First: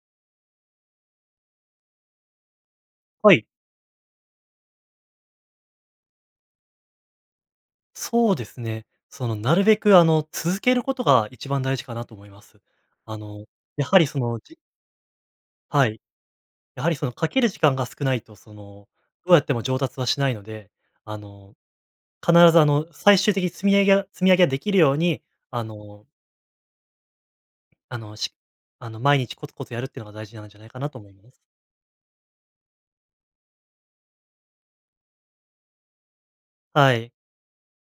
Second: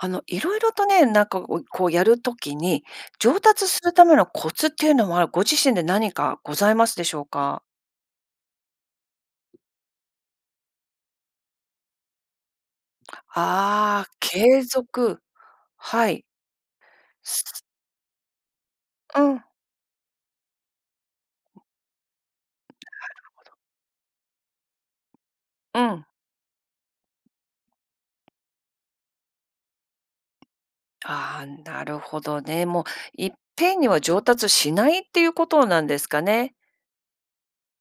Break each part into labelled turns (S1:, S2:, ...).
S1: あの、色々とね、なんかおこう、やる時に、
S2: は
S1: 上
S2: い。
S1: 達するためのコツっていうのは、ご自身で何かございますでしょうか？
S2: そうですね。その、なるべく、あの、続けることが一番大事かなと思います。あの、やは
S1: あ
S2: り、
S1: あ、
S2: その、じ
S1: 継続。
S2: はい、
S1: はい。
S2: やはり、その、かける時
S1: [unintelligible]
S2: 間が少ないと、その、
S1: う
S2: どうや
S1: ん。
S2: っても上達はしないので、あの、必ず、あの、
S1: なる
S2: 最終
S1: ほ
S2: 的に
S1: ど。
S2: 積み上げや積み上げができるように、あ
S1: う
S2: の
S1: ん。
S2: あの、しあの、毎日コツコツやるっていうのが大事なんじゃないかなと思うんです。
S1: あ、なるほどね。も、いっぺんには上達しないっていうことなんですかね。
S2: はい。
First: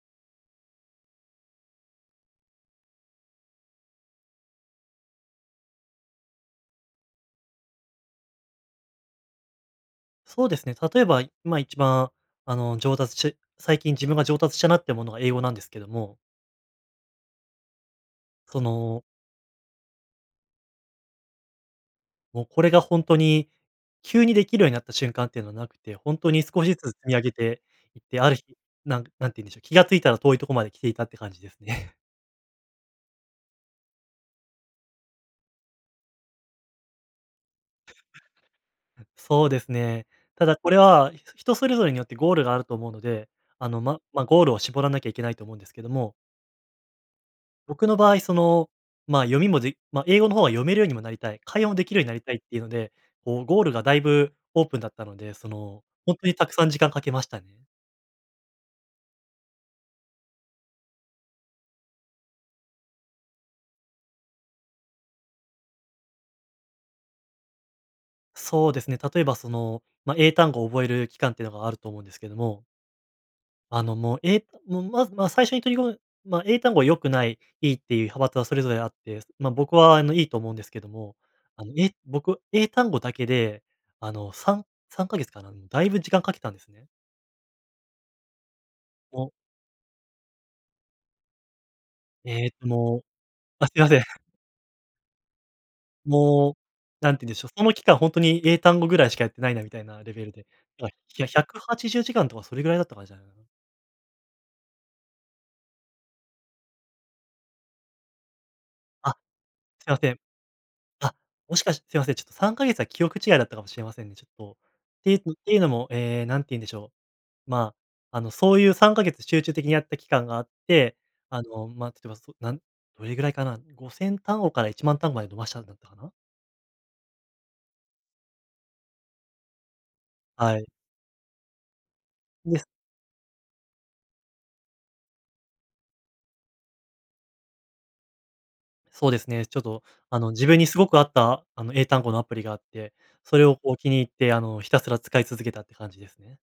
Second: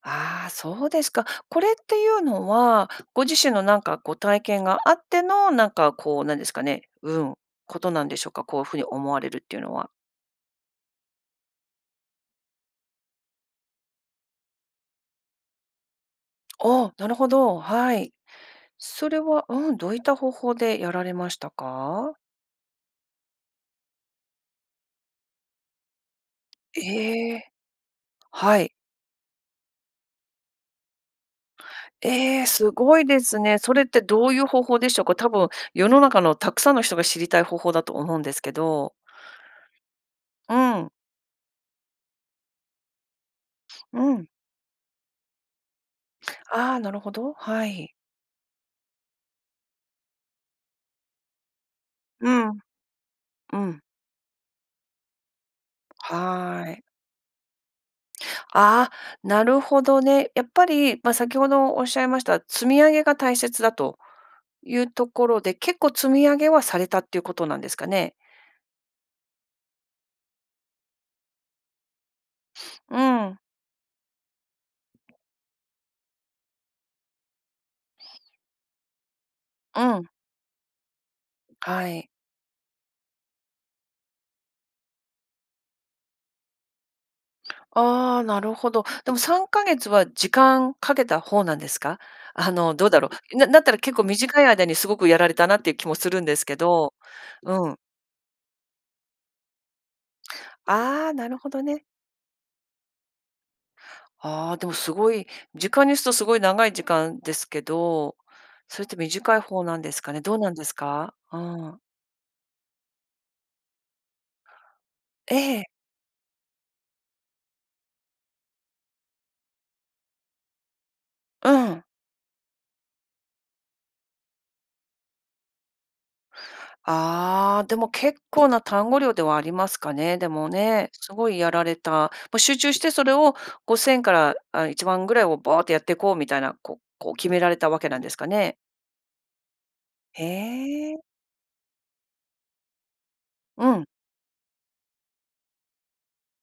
S1: ああ、そうですか。これっていうのは、ご自身の、なんか、こう、体験があっての、なんか、こう、なんですかね、うん、ことなんでしょうか、こう風に思われるっていうのは。
S2: そうですね。例えば今一番、あの、上達し最近自分が上達したなってものが英語なんですけども。
S1: お、なるほど。はい。
S2: その
S1: それはうん、どういった方法でやられましたか？
S2: もうこれがほんとに急にできるようになった瞬間っていうのはなくて、ほんとに少しずつ積み上げ
S1: ええ。
S2: ていって、ある日、
S1: はい。
S2: なん何て言うんでしょう、気がついたら遠いとこまで来ていたって感じですね。
S1: ええ、すごいですね。それってどういう方法でしょうか。多分世の中のたくさんの人が知りたい方法だと思うんですけど。
S2: そうですね。た
S1: う
S2: だこれ
S1: ん。
S2: は、人それぞれによってゴールがあると思うので、あの、ま、
S1: う
S2: ま、
S1: ん。
S2: ゴールを絞らなきゃいけないと思うんですけども
S1: ああ、なるほど、は
S2: 僕
S1: い。
S2: の場合、その、まあ、読みもでま、英語の方は読めるようにもなりたい、会話もできるようになり
S1: う
S2: たいって
S1: ん。
S2: いうので、こう、
S1: う
S2: ゴール
S1: ん。
S2: がだいぶオープンだったので、その、ほんとにたくさん
S1: は
S2: 時
S1: い。
S2: 間かけましたね。
S1: あ、なるほどね。やっぱり、ま、先ほどおっしゃいました積み上げが大切だというところで、結構積み上げはされたっていうことなんですかね？
S2: そうですね、例えば、その、ま、英単語を覚える期間っていうのがあると思うんですけども
S1: うん。
S2: あの、も、えうん、まま最初に取り込む、ま、英単語は良くない、いいっていう派閥はそれぞれあって、ま、僕
S1: う
S2: は、あ
S1: ん。
S2: の、いいと思うんですけども、あの、
S1: は
S2: え
S1: い。
S2: 僕、英単語だけで、あの、3、3ヶ月かな、うん、だいぶ時間かけたんですね。
S1: ああ、なるほど。でも
S2: お。
S1: 3か月は時間かけた方なんですか？
S2: え
S1: あ
S2: え、つ
S1: の、どうだ
S2: も
S1: ろう、なだっ
S2: あ、す
S1: たら
S2: いま
S1: 結
S2: せん。
S1: 構短い間にすごくやられたなっていう気もするんです
S2: もう、
S1: けど。
S2: 何てんでしょう、そ
S1: う
S2: の
S1: ん。
S2: 期間ほんとに英単語ぐらいしかやってないな、みたいなレベルで、ひゃ、
S1: ああ、
S2: ひゃ
S1: な
S2: ひ
S1: る
S2: ゃ
S1: ほ
S2: く
S1: ど
S2: は
S1: ね。
S2: ちじゅうじかんとかそれぐらいだった感じじゃないかな。
S1: ああ、でもすごい、時間にするとすごい長い時間ですけど、それって
S2: あ、
S1: 短い方なん
S2: すい
S1: で
S2: ま
S1: す
S2: せ
S1: か
S2: ん。
S1: ね？どうなんです
S2: あ、
S1: か？う
S2: もしかし
S1: ん。
S2: て、すいません、ちょっと3か月は記憶違いだったかもしれませんね、ちょっと。っていうって、いう
S1: ええ。
S2: のも、え、何て言うんでしょう。ま、あの、そういう3か月集中的にやった期間があって、あ
S1: う
S2: の、
S1: ん。
S2: ま、例えば、その、なん、どれぐらいかな？5000単語から10000単語まで伸ばしたんだったかな。
S1: ああ、でも結構な単語量ではありますかね、でも
S2: はい。
S1: ね。すごいやられた。もう
S2: イ
S1: 集
S2: エス。
S1: 中してそれを5000から、あ、10000ぐらいをバーっとやっていこうみたいな、こう、こう決められたわけなんですかね？
S2: そうですね、ちょっと、あ
S1: へ
S2: の、自分にすご
S1: え。
S2: く合った、あの、英単語のアプリがあって、それを、
S1: う
S2: こう、
S1: ん。
S2: 気に入って、あの、ひたすら使い続けたって感じですね。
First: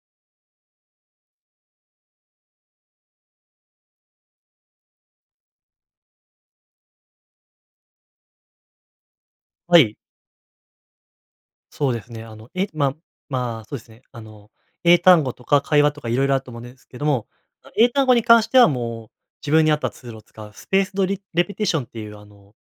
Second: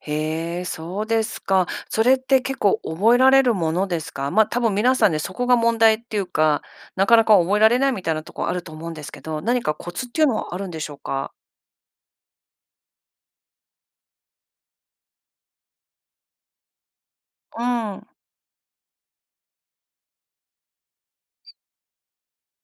S1: へえ、そうですか。それって結構覚えられるものですか？ま、多分皆さんね、そこが問題っていうか、なかなか覚えられないみたいなとこあると思うんですけど、何か
S2: は
S1: コ
S2: い。
S1: ツっていうのはあるんでしょうか？
S2: そうですね。あの、えま、まあ、そうですね、あの、英単語とか会話とか色々あると思うんですけども、
S1: う
S2: 英
S1: ー
S2: 単
S1: ん。
S2: 語に関しては、もう、自分に合ったツールを使う、スペースドリレペティションっていう、あの、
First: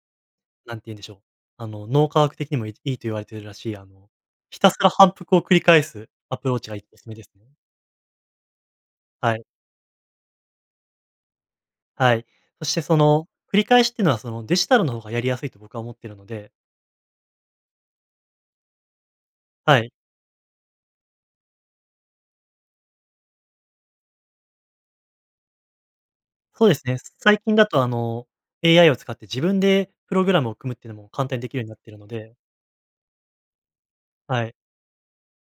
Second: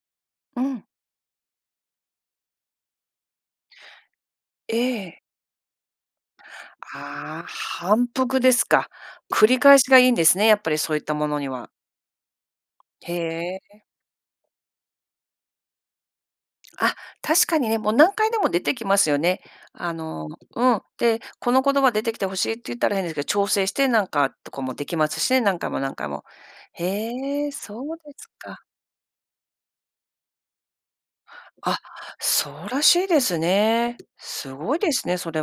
S1: う
S2: なんて
S1: ん。
S2: 言うんでしょう、あの脳科学的にもいいいと言われているらしい、あの、ひた
S1: え
S2: すら反
S1: え。
S2: 復を繰り返すアプローチがいおすすめです
S1: ああ、
S2: ね。
S1: 反復ですか。
S2: はい。
S1: 繰り返しがいいんですね、やっぱりそういったものには。
S2: はい。そして、そ
S1: へ
S2: の、繰り
S1: え。
S2: 返しってのは、その、デジタルの方がやりやすいと僕は思っているので。
S1: あ、確かにね、もう何回でも出てきますよね。
S2: はい。
S1: あのうん。で、この言葉出てきて欲しいって言ったら、変ですけど、調整して、なんか、とかも出来ますしね、何回も何回も。
S2: そうですね。最
S1: へえ、
S2: 近だ
S1: そ
S2: とあ
S1: うです
S2: の、
S1: か。
S2: AI を使って自分でプログラムを組むっていうのも簡単に出来るようにな
S1: あ、
S2: っているので。
S1: そうらしいですね。
S2: はい。
S1: すごいですね、それ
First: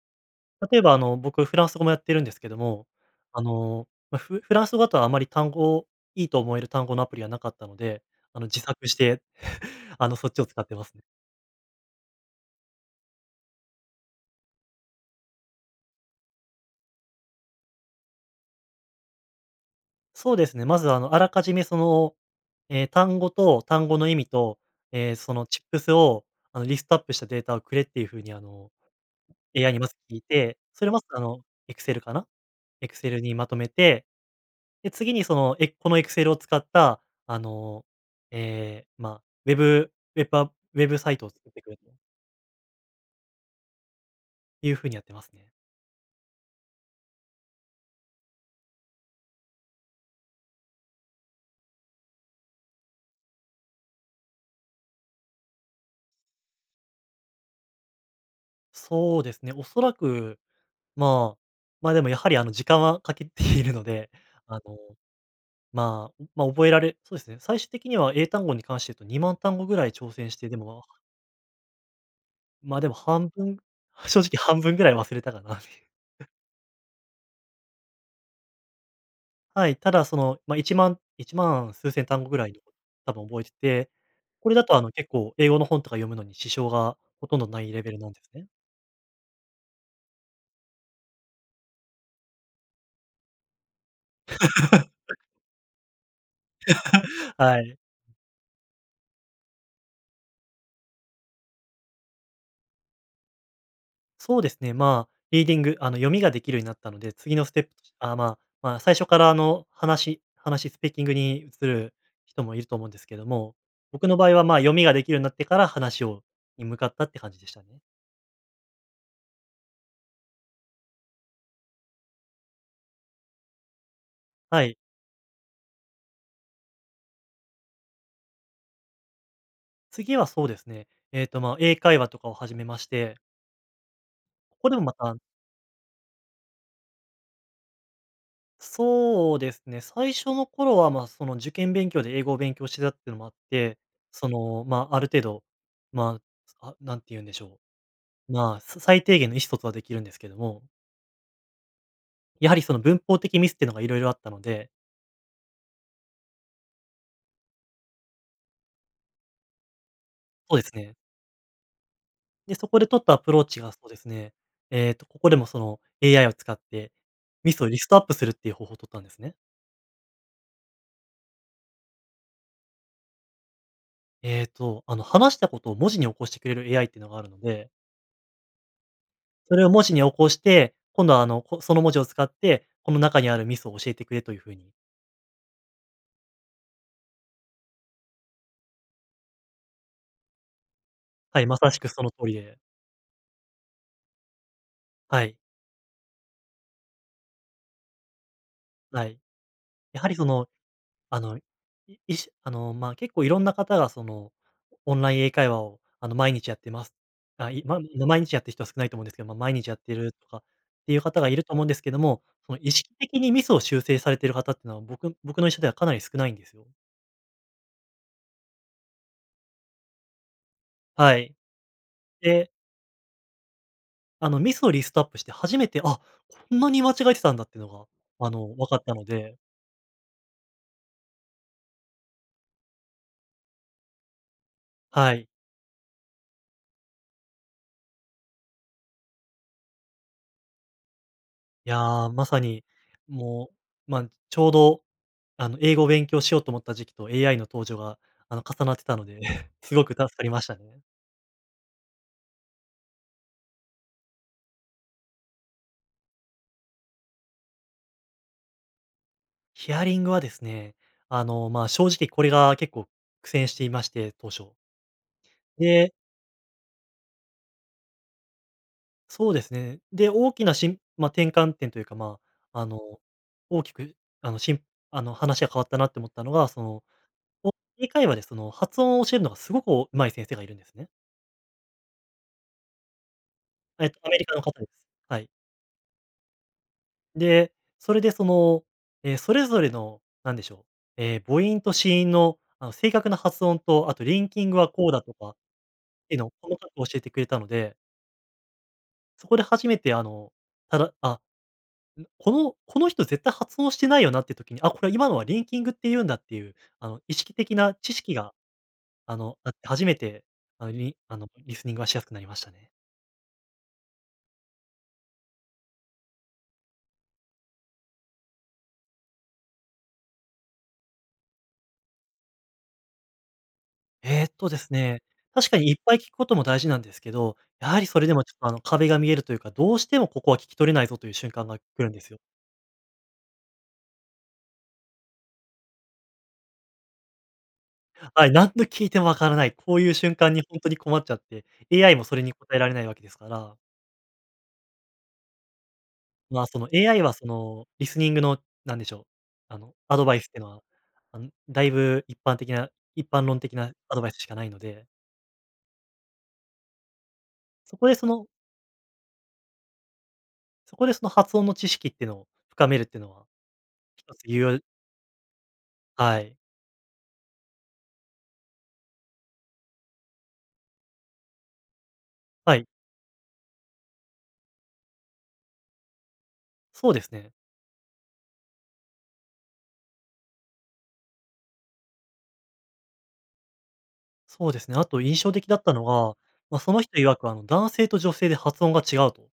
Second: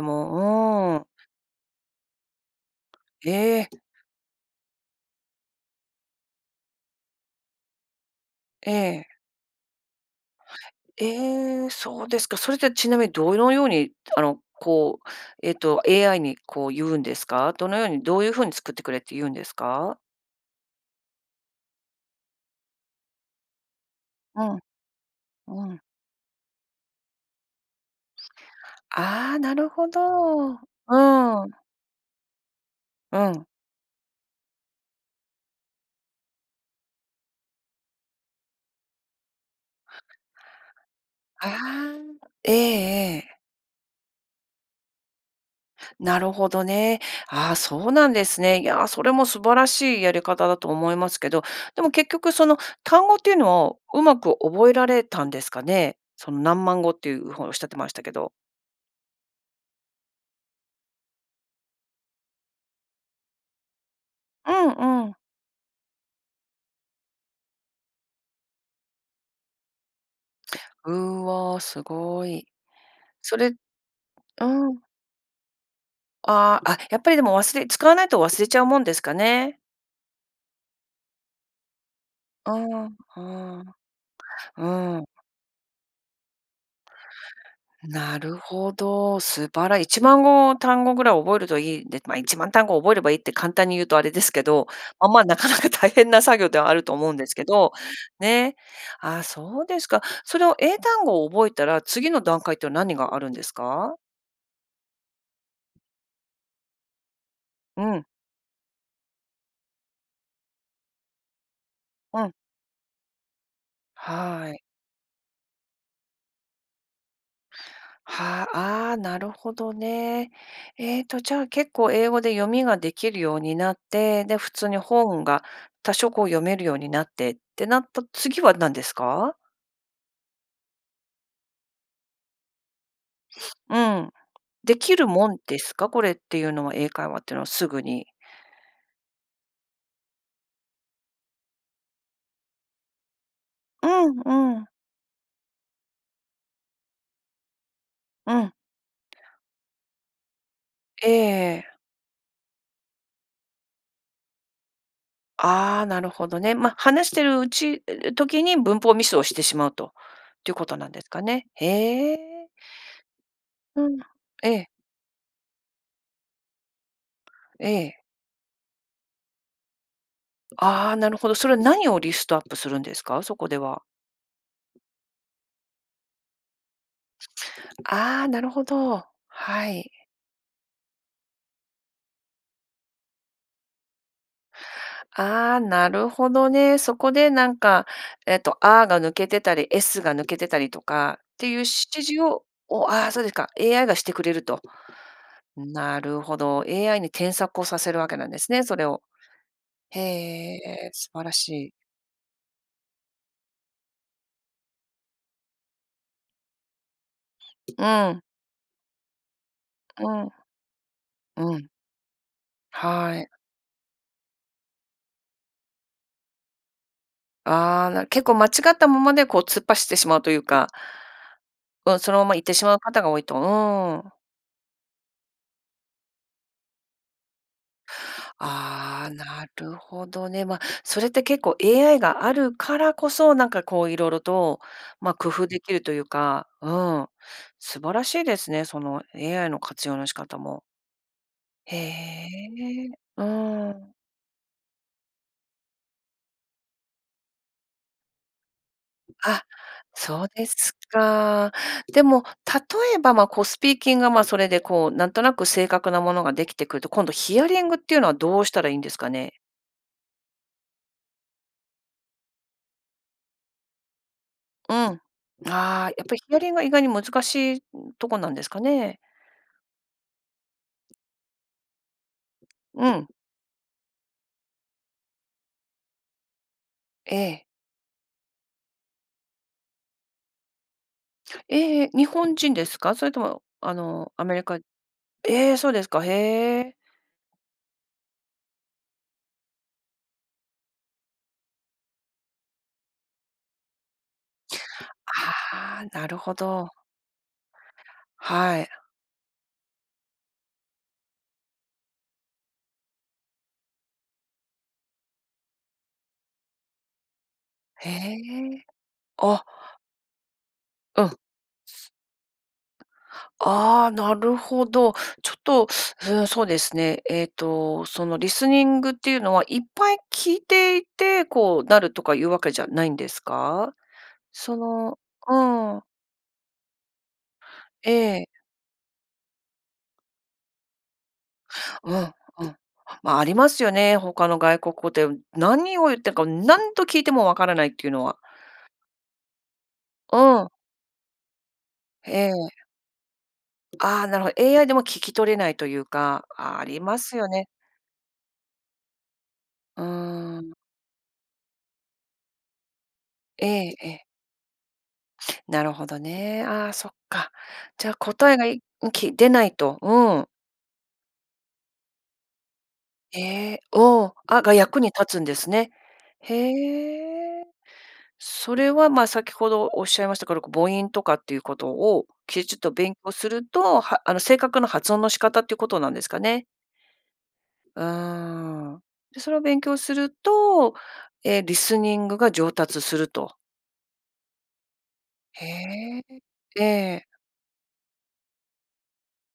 S2: 例えば
S1: も。う
S2: あ
S1: ーん。
S2: の、僕、フランス語もやってるんですけども、あ
S1: ええ。
S2: の、ま、フフランス語だとあまり単語、いいと思える単語のアプリは無かったので、あの、自作し
S1: ええ。
S2: て、あの、そっちを使ってますね。
S1: ええ、そうですか。それってちなみにどのように、あの、こう、えっと、AI に、こう、言うんですか？どのように、どういう風に作ってくれって言うんですか？
S2: そうですね。まず、あの、あらかじめ、その、え、単語と単語の意味
S1: うん。
S2: と、え、そのチッ
S1: う
S2: プ
S1: ん。
S2: スを、あの、リストアップしたデータをくれっていう風に、あの、
S1: ああ、なる
S2: AI にま
S1: ほ
S2: ず
S1: ど。
S2: 聞い
S1: う
S2: て、それをまず、あの、
S1: ーん。
S2: エクセルかな？エクセ
S1: う
S2: ルに
S1: ん。
S2: まとめて、で、次にその、エｰｰこのエクセルを使った、あの、え、ま、ウェブウェブアプウェブサイトを作
S1: あ
S2: ってくれと。
S1: あ、ええ。
S2: いうふうにやってますね。
S1: なるほどね。ああ、そうなんですね。いや、それも素晴らしいやり方だと思いますけど、でも結局、その、単語っていうのを上手く覚えられたんですかね。その何万語っていうほうおっしゃってましたけど。
S2: そうですね、おそらく、ま、ま、でも、やはり、あの、時間は掛けて いるので、
S1: う
S2: あの、
S1: ん、うん。
S2: ま、ま、覚えられそうですね。最終的には英単語に関して言うと2万単語ぐらい挑戦してでも
S1: うわ、すごい。
S2: ま、でも半
S1: それ
S2: 分、正直半
S1: う
S2: 分ぐ
S1: ん。
S2: らい忘れたかなみ
S1: ああ、あ、やっぱりでも忘れ使わないと忘れちゃうもんですかね。
S2: はい。ただ、その、ま、1万、1万数千単語ぐら
S1: うー
S2: い
S1: ん、う
S2: 多
S1: ー
S2: 分覚えて
S1: ん、
S2: て、これだと、あの、
S1: うーん。
S2: 結構、英語の本とか読むのに支障がほとんどないレベルなん
S1: な
S2: です
S1: る
S2: ね。
S1: ほど。素晴ら1万語、単語ぐらい覚えるといいんで、ま、1万単語覚えればいいって簡単に言うとあれですけど、あ、ま、なかなか大変な作業ではあると思うんです け
S2: は
S1: ど、
S2: い。
S1: ね。あ、そうですか。それを、英単語を覚えたら、次の段階っての何があるんですか？
S2: そうですね、ま、リーディング、あの、読みができるようになったので、次のステップ、
S1: うん。
S2: あ、まま、最初から、あの、話話スピーキングに移る
S1: うん。
S2: 人もいると思うんですけども、僕の場合は、
S1: は
S2: ま、
S1: い。
S2: 読みができるようになってから話をに向かったって感じでしたね。
S1: は、ああ、なるほどね。えっと、じゃあ結構、英語で読みができるようになって、で、普
S2: は
S1: 通
S2: い。
S1: に本が多少、こう、読めるようになってってなった次は何ですか？
S2: 次はそうですね。えっと、ま、英会話とかを始めまして
S1: うん。
S2: ここ
S1: 出
S2: でもま
S1: 来る
S2: た
S1: もんですか？これっていうのは、英会話ってのはすぐに。
S2: そうですね。最初の頃は、ま、その、受験勉強で英語を勉強してたってのもあって、
S1: うん、
S2: そ
S1: う
S2: の、
S1: ん。
S2: ま、ある程度、ま、あ、何て言うんでしょう、
S1: うん。
S2: まあ、さ最低限の意思疎通は出来るんですけども
S1: ええ。
S2: やはりその文法的ミスってのが色々あったので
S1: ああ、なるほどね。ま、話してるうち時に、文法をミスをしてしまうと。っていう
S2: そう
S1: こ
S2: です
S1: となん
S2: ね。
S1: ですかね。へえ。
S2: で、そこで取ったアプローチが、そ
S1: う
S2: うで
S1: ん。
S2: すね、
S1: ええ。
S2: えっと、ここでも、その、AI を使って、ミスを
S1: え
S2: リストア
S1: え。
S2: ップするっていう方法を取ったんですね。
S1: ああ、なるほど。それは何をリストアップするんですか？そこでは。
S2: えっと、あの、話したことを文字に起こしてくれる AI ってのがあるので
S1: ああ、なるほど。
S2: それ
S1: は
S2: を文
S1: い。
S2: 字に起こして、今度は、あの、こその文字を使って、この中にあるミスを教えてくれという風に。
S1: ああ、なるほどね。そこで、なんか、えっと、A が抜けてたり、S が抜けてたりとかっ
S2: はい、
S1: ていう
S2: ま
S1: 指
S2: さしくその
S1: 示
S2: 通り
S1: を
S2: で。
S1: お、ああ、そうですか、AI がしてくれると。
S2: はい。
S1: なるほど、AI に添削をさせるわけなんですね、それを。
S2: はい。
S1: へ
S2: やはり、その、
S1: え、素
S2: あ
S1: 晴ら
S2: の、い
S1: しい。
S2: 意志、あの、ま、結構色んな方が、その、「オンライン英会話を、あの、毎日やってます」、あ、い、ま
S1: う
S2: 毎
S1: ん。
S2: 日やってる人は少ないと思うんですけど、ま、毎日やってい
S1: う
S2: ると
S1: ん。
S2: かっていう方がいると
S1: う
S2: 思うん
S1: ん。
S2: ですけども、その、意識
S1: は
S2: 的
S1: い。
S2: にミスを修正されてる方っていうのは僕僕の [unintelligible] ではかなり少ないんですよ。
S1: ああ、なる結構間違ったままでこう突っ走ってしまうというか。
S2: はい。
S1: うん、そのまま行っ
S2: で
S1: てしまう方が多いと、うーん。
S2: あのミスをリストアップして初めて、あ、こんなに間違えてたんだっていうのが、あの、分かったの
S1: ああ、
S2: で。
S1: なるほどね。ま、それって結構 AI があるからこそ、なんか、こう、色々と、ま、
S2: はい。
S1: 工夫できるというか、うん。素晴らしいですね、その AI の活用の仕方も。
S2: い
S1: へ
S2: や、まさに、
S1: え、う
S2: も
S1: ー
S2: う、
S1: ん。
S2: ま、ちょうど、あの、英語を勉強しようと思った時期と AI の登場が、あの、重なってたので、
S1: あ、
S2: すごく助か
S1: そう
S2: りま
S1: で
S2: した
S1: す
S2: ね。
S1: か。でも、例えば、ま、こう、スピーキングが、ま、それで、こう、なんとなく正確なものができてくると、今度ヒアリングっていうのはどうしたらいいんですかね？
S2: ヒアリングはですね、あの、まあ、正直これが結構苦戦していまして、当初。
S1: うん。ああ、
S2: で
S1: やっぱりヒアリングが意外に難しいとこなんですかね。
S2: そうですね。で、大きなしんま、転換点というか、まあ、あの、
S1: うん。
S2: 大きく、あの、しんあの、話が変わったなと思ったのが、その、
S1: ええ。
S2: オン英会話でその発音を教えるのがすごくお上手い先生がいるんですね。
S1: ええ、日本人ですか？それとも、あ
S2: え、ア
S1: の、
S2: メ
S1: ア
S2: リカ
S1: メ
S2: の
S1: リ
S2: 方
S1: カ
S2: です。はい。
S1: ええ、そうですか、へえ。
S2: で、それで、その、え、それぞれの、なんでしょう、ええ、母音と子音の、あの、正確な発音と、あとリンキングはこうだとかっ
S1: ああ、なる
S2: ての
S1: ほ
S2: を細か
S1: ど。
S2: く教えてくれたので
S1: はい。
S2: そこで初めて、あの、ただあ、う、このこの人絶対発音してないよなっていう時に、あ、これは今のはリンキングって言うんだっていう、あの、意識的な
S1: へ
S2: 知識が、
S1: え、
S2: あの、
S1: あ。
S2: あって初めて、あ、リ
S1: うん。
S2: あの、リスニングはしやすくなりましたね。
S1: ああ、なるほど。ちょっと、うーん、そうですね、えっと、その、リスニングっていうのは、いっぱい聞いていて、こう、なるとかいうわけじゃないんですか？
S2: えっと
S1: そ
S2: です
S1: の
S2: ね、
S1: う
S2: 確かにいっ
S1: ーん。
S2: ぱい聞くことも大事なんですけど、やはりそれで
S1: え
S2: も
S1: え。
S2: ちょっと、あの、壁が見えるというか、どうしてもここは聞き取れないぞという瞬間が来る
S1: う
S2: んで
S1: ん、
S2: すよ。
S1: うん。まあ、ありますよね、他の外国語で。何を言ってるか、何度聞いてもわからないっていうのは。
S2: はい、何度聞いてもわからない、こういう瞬間
S1: う
S2: に
S1: ん。
S2: ほんとに困っちゃって。AI もそれ
S1: え
S2: に
S1: え。
S2: 答えられないわけですから。
S1: ああ、なるほど。AI でも聞き取れないというか。
S2: まあ、そ
S1: あ
S2: の、
S1: りま
S2: AI は、
S1: すよ
S2: そ
S1: ね。
S2: の、リスニングの、何でしょう、あの、
S1: う
S2: アドバイスって
S1: ー
S2: いうの
S1: ん。
S2: は、あの、だいぶ一般的な一般論
S1: え
S2: 的な
S1: え、
S2: アド
S1: え。
S2: バイスしかないので。
S1: なるほどね。ああ、そっか。
S2: そこ
S1: じゃ、
S2: でその
S1: 答えがいん、き出ないと、うん。
S2: そこでその発音の知識っていうのを深めるっていうの
S1: へ
S2: は、
S1: え、うん、
S2: 一つ
S1: あ
S2: 有
S1: が
S2: 用
S1: 役に立つんですね。
S2: はい。
S1: へえ。それは、ま、先ほどおっしゃいましたから、こ母音とかっていうことを、きち
S2: は
S1: っ
S2: い。
S1: と勉強すると、はあの、正確な発音の仕方っていうことなんですかね。
S2: そうですね。
S1: うーん、で、それを勉強すると、ええ、リスニングが上達すると。
S2: そうですね。あと、印象的だったの
S1: へ
S2: が、
S1: え、
S2: ま、
S1: え
S2: その人
S1: え。
S2: 曰く、あの、男性と女性で発音が違うと。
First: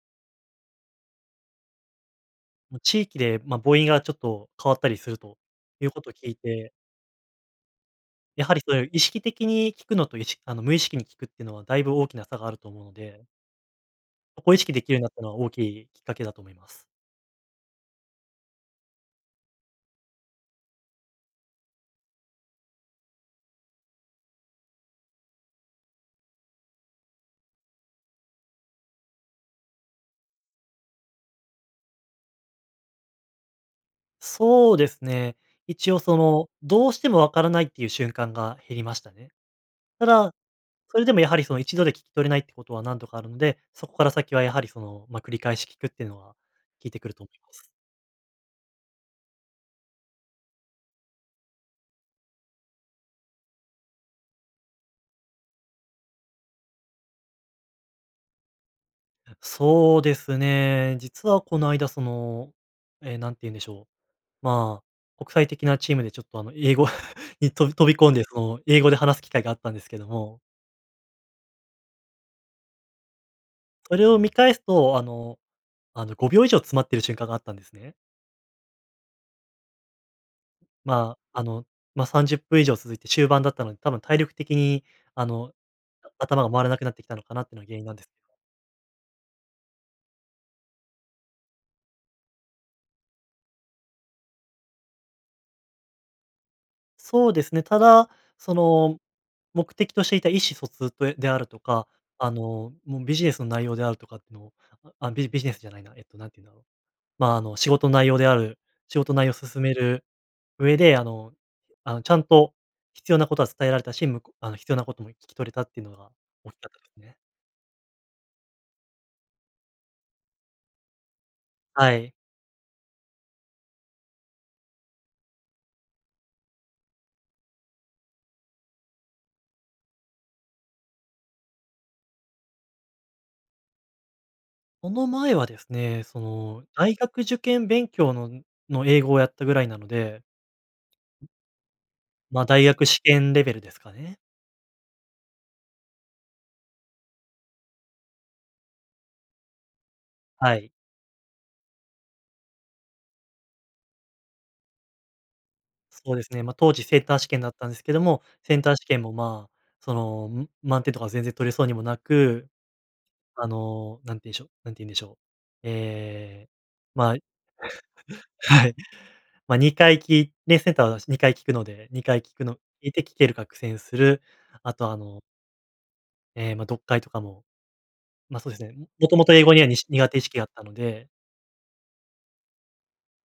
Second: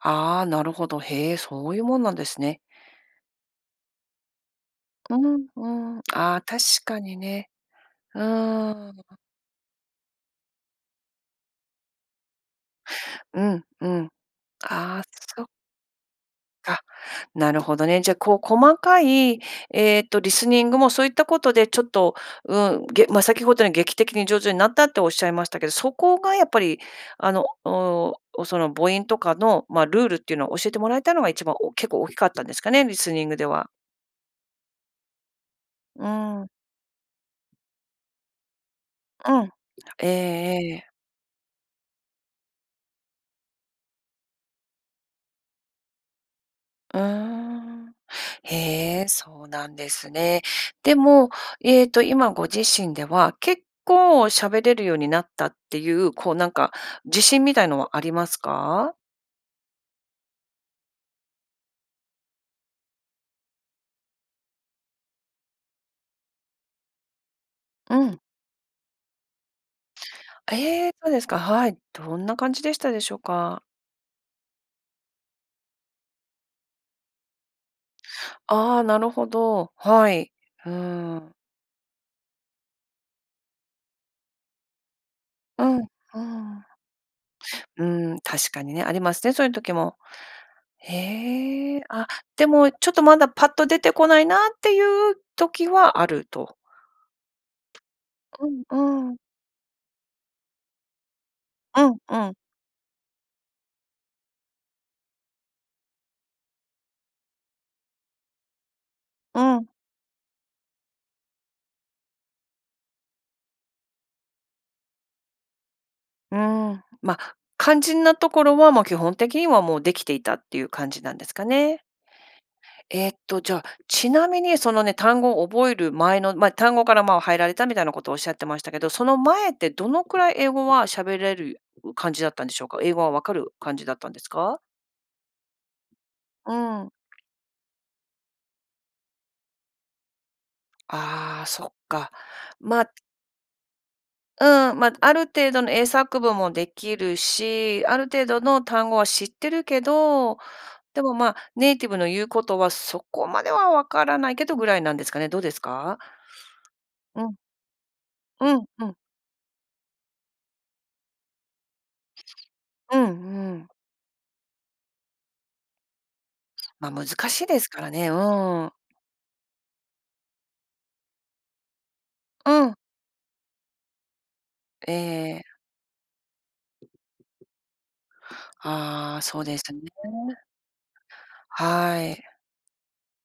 S1: ああ、なるほど。へえ、そういうもんなんですね。
S2: ま、地域で、ま、母音がちょっと変わったりす
S1: う
S2: ると
S1: ん、
S2: いう
S1: うん、
S2: ことを聞
S1: あ
S2: い
S1: あ、確
S2: て
S1: かにね。う
S2: やはりそういう
S1: ー
S2: 意
S1: ん。
S2: 識的に聞くのといしあの、無意識に聞くっていうのはだいぶ大きな差があると思うので。
S1: うん、うん、
S2: ここを意識できるよ
S1: あ
S2: うに
S1: あ、
S2: なったのは
S1: そ
S2: 大きいきっかけだと思いま
S1: か、
S2: す。
S1: なるほどね。じゃ、こう、細かい、えっと、リスニングもそういったことでちょっと、うん、げま、先ほどに劇的に上手になったっておっしゃいましたけど、そこが、やっぱり、あの、おお、その母音とかの、ま、ルールっていうのを教えてもらえたのが一番お結構大きかったんですかね、リスニングでは。
S2: そうですね。一応
S1: う
S2: その、
S1: ん。
S2: どうしても分からないっていう瞬間が減りましたね。
S1: うん、
S2: た
S1: ええ
S2: だ、
S1: ええ。
S2: それでもやはり、その1度で聞き取れないってことは何度かあるので、そこから先はやはりその、ま繰り返し聞くっていうのは、効い
S1: うー
S2: てくると思います。
S1: ん。へえ、そうなんですね。でも、ええと、今ご自身では、結構喋れるようになったっていう、こうなんか、自信みたいのはありますか？
S2: あ、そうですね。実はこの間、その、え、なんて言うんでしょう、まあ、国際的なチームでちょっとあの、英語 に、とび飛
S1: う
S2: び込ん
S1: ん。
S2: で、その英語で話す機会があったんですけども
S1: ええ、そうですか、はい。どんな感じでしたでしょうか？
S2: それを見返すと、あのあの5秒以上詰まってる瞬間があったんですね。
S1: ああ、なるほど。はい、うー
S2: ま
S1: ん。
S2: あ、あの、ま30分以上続いて終盤だったので、多分体力的に、あの、
S1: うん、う
S2: あ
S1: ー
S2: 頭が
S1: ん。
S2: 回らなくなってきたのかなってのが原因なんですよ。
S1: うーん、確かにね、ありますね、そういう時も。へえ、あ、でもちょっとまだパッと出てこないなっていう時はあると。
S2: そうですね。ただ、
S1: こ
S2: そ
S1: んう
S2: の
S1: ーん。
S2: 目的としていた意思疎通とであると
S1: う
S2: か、
S1: ん、う
S2: あ
S1: ん。
S2: の、も、ビジネスの内容であるとかっての、あ、ビビジネスじゃないな、えっと何て言うんだろう、ま、あの仕事内容である仕事内容
S1: う
S2: 進
S1: ん。
S2: める上で、あのあのちゃんと必要なことは伝えられたし、むこあの必要なことも聞き取れたっていうのが
S1: う
S2: 大きかっ
S1: ー
S2: た
S1: ん、
S2: ですね。
S1: ま、肝心なところは、ま、基本的にはもうできていたっていう感じなんですかね。
S2: はい。
S1: えっとじゃ、ちなみにそのね、単語を覚える前の、ま、単語から、ま、入られたみたいなことおっしゃってましたけど、その前ってどのくらい英語は喋れる感じだったんでしょうか？英語は分かる感じだったんですか？
S2: その前はですね、そ
S1: う
S2: の
S1: ん。
S2: 大学受験勉強のの英語をやったぐらいなので
S1: ああ、そっか、
S2: ま、大
S1: ま
S2: 学試験レベルですかね。
S1: うん、ま、ある程度の英作文もできるし、ある程度の単語は知ってるけど、
S2: はい。
S1: でも、ま、ネイティブの言うことはそこまでは分からないけどぐらいなんですかね、どうですか？
S2: そうですね。ま、当時センター
S1: う
S2: 試
S1: ん。
S2: 験だったんですけども、
S1: う
S2: セン
S1: ん、
S2: ター
S1: う
S2: 試
S1: ん。
S2: 験も、ま、その、ん、満点とか全然取れそうにもなく。
S1: うん、
S2: あ
S1: うん。
S2: の、何て言うんでしょう何て言うんでしょう、ええ、
S1: ま、難
S2: ま
S1: しいですからね、うー
S2: は
S1: ん。
S2: い、ま、2回聞いねセンターはたし、2回聞くので、2回聞くの
S1: うん。
S2: いて聞けるか苦戦する。あと
S1: ええ
S2: あの
S1: ええ。
S2: ええ、ま、読解とかも、ま、そうですね。ん、も
S1: あ
S2: と
S1: あ、
S2: もと
S1: そ
S2: 英
S1: う
S2: 語
S1: で
S2: には、
S1: す
S2: に
S1: ね。
S2: し苦手意識があったので
S1: はい。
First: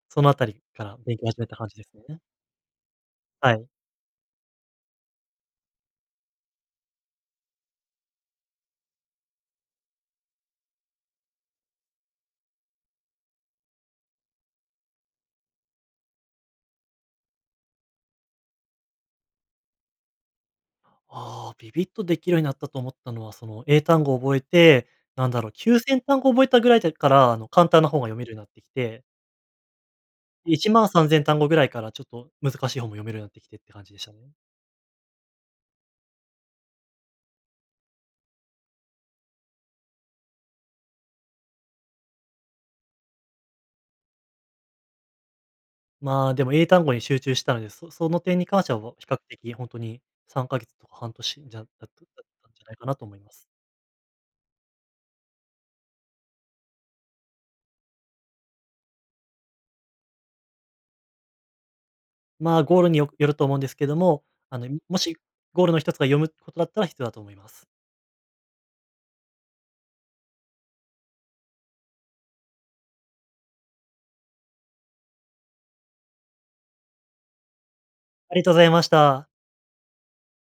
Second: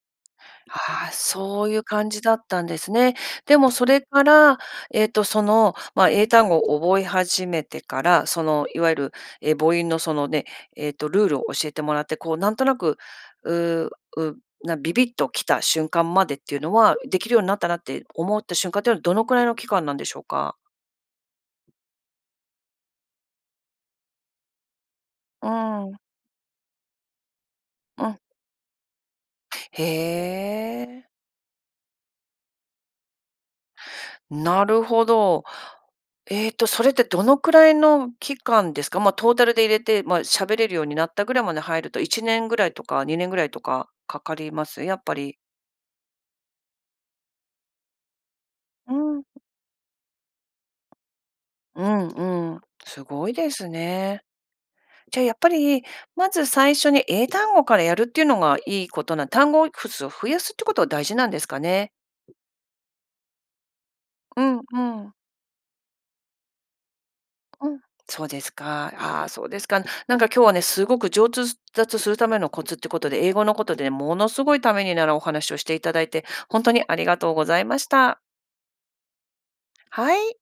S2: そのあたりから
S1: ああ、
S2: 勉強始めた
S1: そ
S2: 感
S1: う
S2: じ
S1: いう
S2: ですよ
S1: 感
S2: ね。
S1: じだったんですね。
S2: は
S1: で
S2: い。
S1: もそれから、えっと、その、ま、英単語を覚え始めてから、その、いわゆる、え、母音のその、ね、えっと、ルールを教えてもらって、こうなんとなく、うう、う、な、ビビッと来た瞬間までっていうのはできるようになったなって思った瞬間ってのはどのくらいの期間なんでしょうか？
S2: ああ、ビビっとできるようになったと思ったのは、その、英単語を覚えて、なんだ
S1: う
S2: ろう、きゅう
S1: ー
S2: せ
S1: ん。
S2: んたんご覚えたぐらい時から、あの、簡単な本が
S1: うん。
S2: 読めるようになってきて
S1: へ
S2: いちまんさ
S1: え。
S2: んぜんたんごぐらいからちょっと、難しい本も読めるようになってきてって感じでしたね。
S1: なるほど。ええと、それってどのくらいの期間ですか？ま、トータルで入れて、ま、喋れるようになったぐらいまで入ると、1年ぐらいとか2年ぐらいとか、かかります？やっぱり。
S2: まあ、でも英単語に集中したので、そ、その点に関しては
S1: う
S2: を、比
S1: ー
S2: 較
S1: ん。
S2: 的ほんとに3か月とか半年じゃ、だっ
S1: う
S2: た、だ
S1: ん
S2: ったん
S1: う
S2: じ
S1: ん。
S2: ゃないかな
S1: す
S2: と思い
S1: ご
S2: ま
S1: い
S2: す。
S1: ですね。じゃ、やっぱり、まず最初に英単語からやるっていうのがいいことな単語をふ数を増やすってことが大事なんですかね。
S2: まあ、ゴールによよると思うんですけども、
S1: う
S2: あ
S1: ん
S2: の、いん
S1: う
S2: も
S1: ん。
S2: しゴールの一つが読むことだったら必要だと思います。
S1: うん、そうですか。ああ、そうですか。なんか今日はね、すごく上達するためのコツってことで、英語のことで、ものすごいためになるお話をしていただいて、ほんとにありがとうございました。
S2: ありがとうございました。
S1: はい。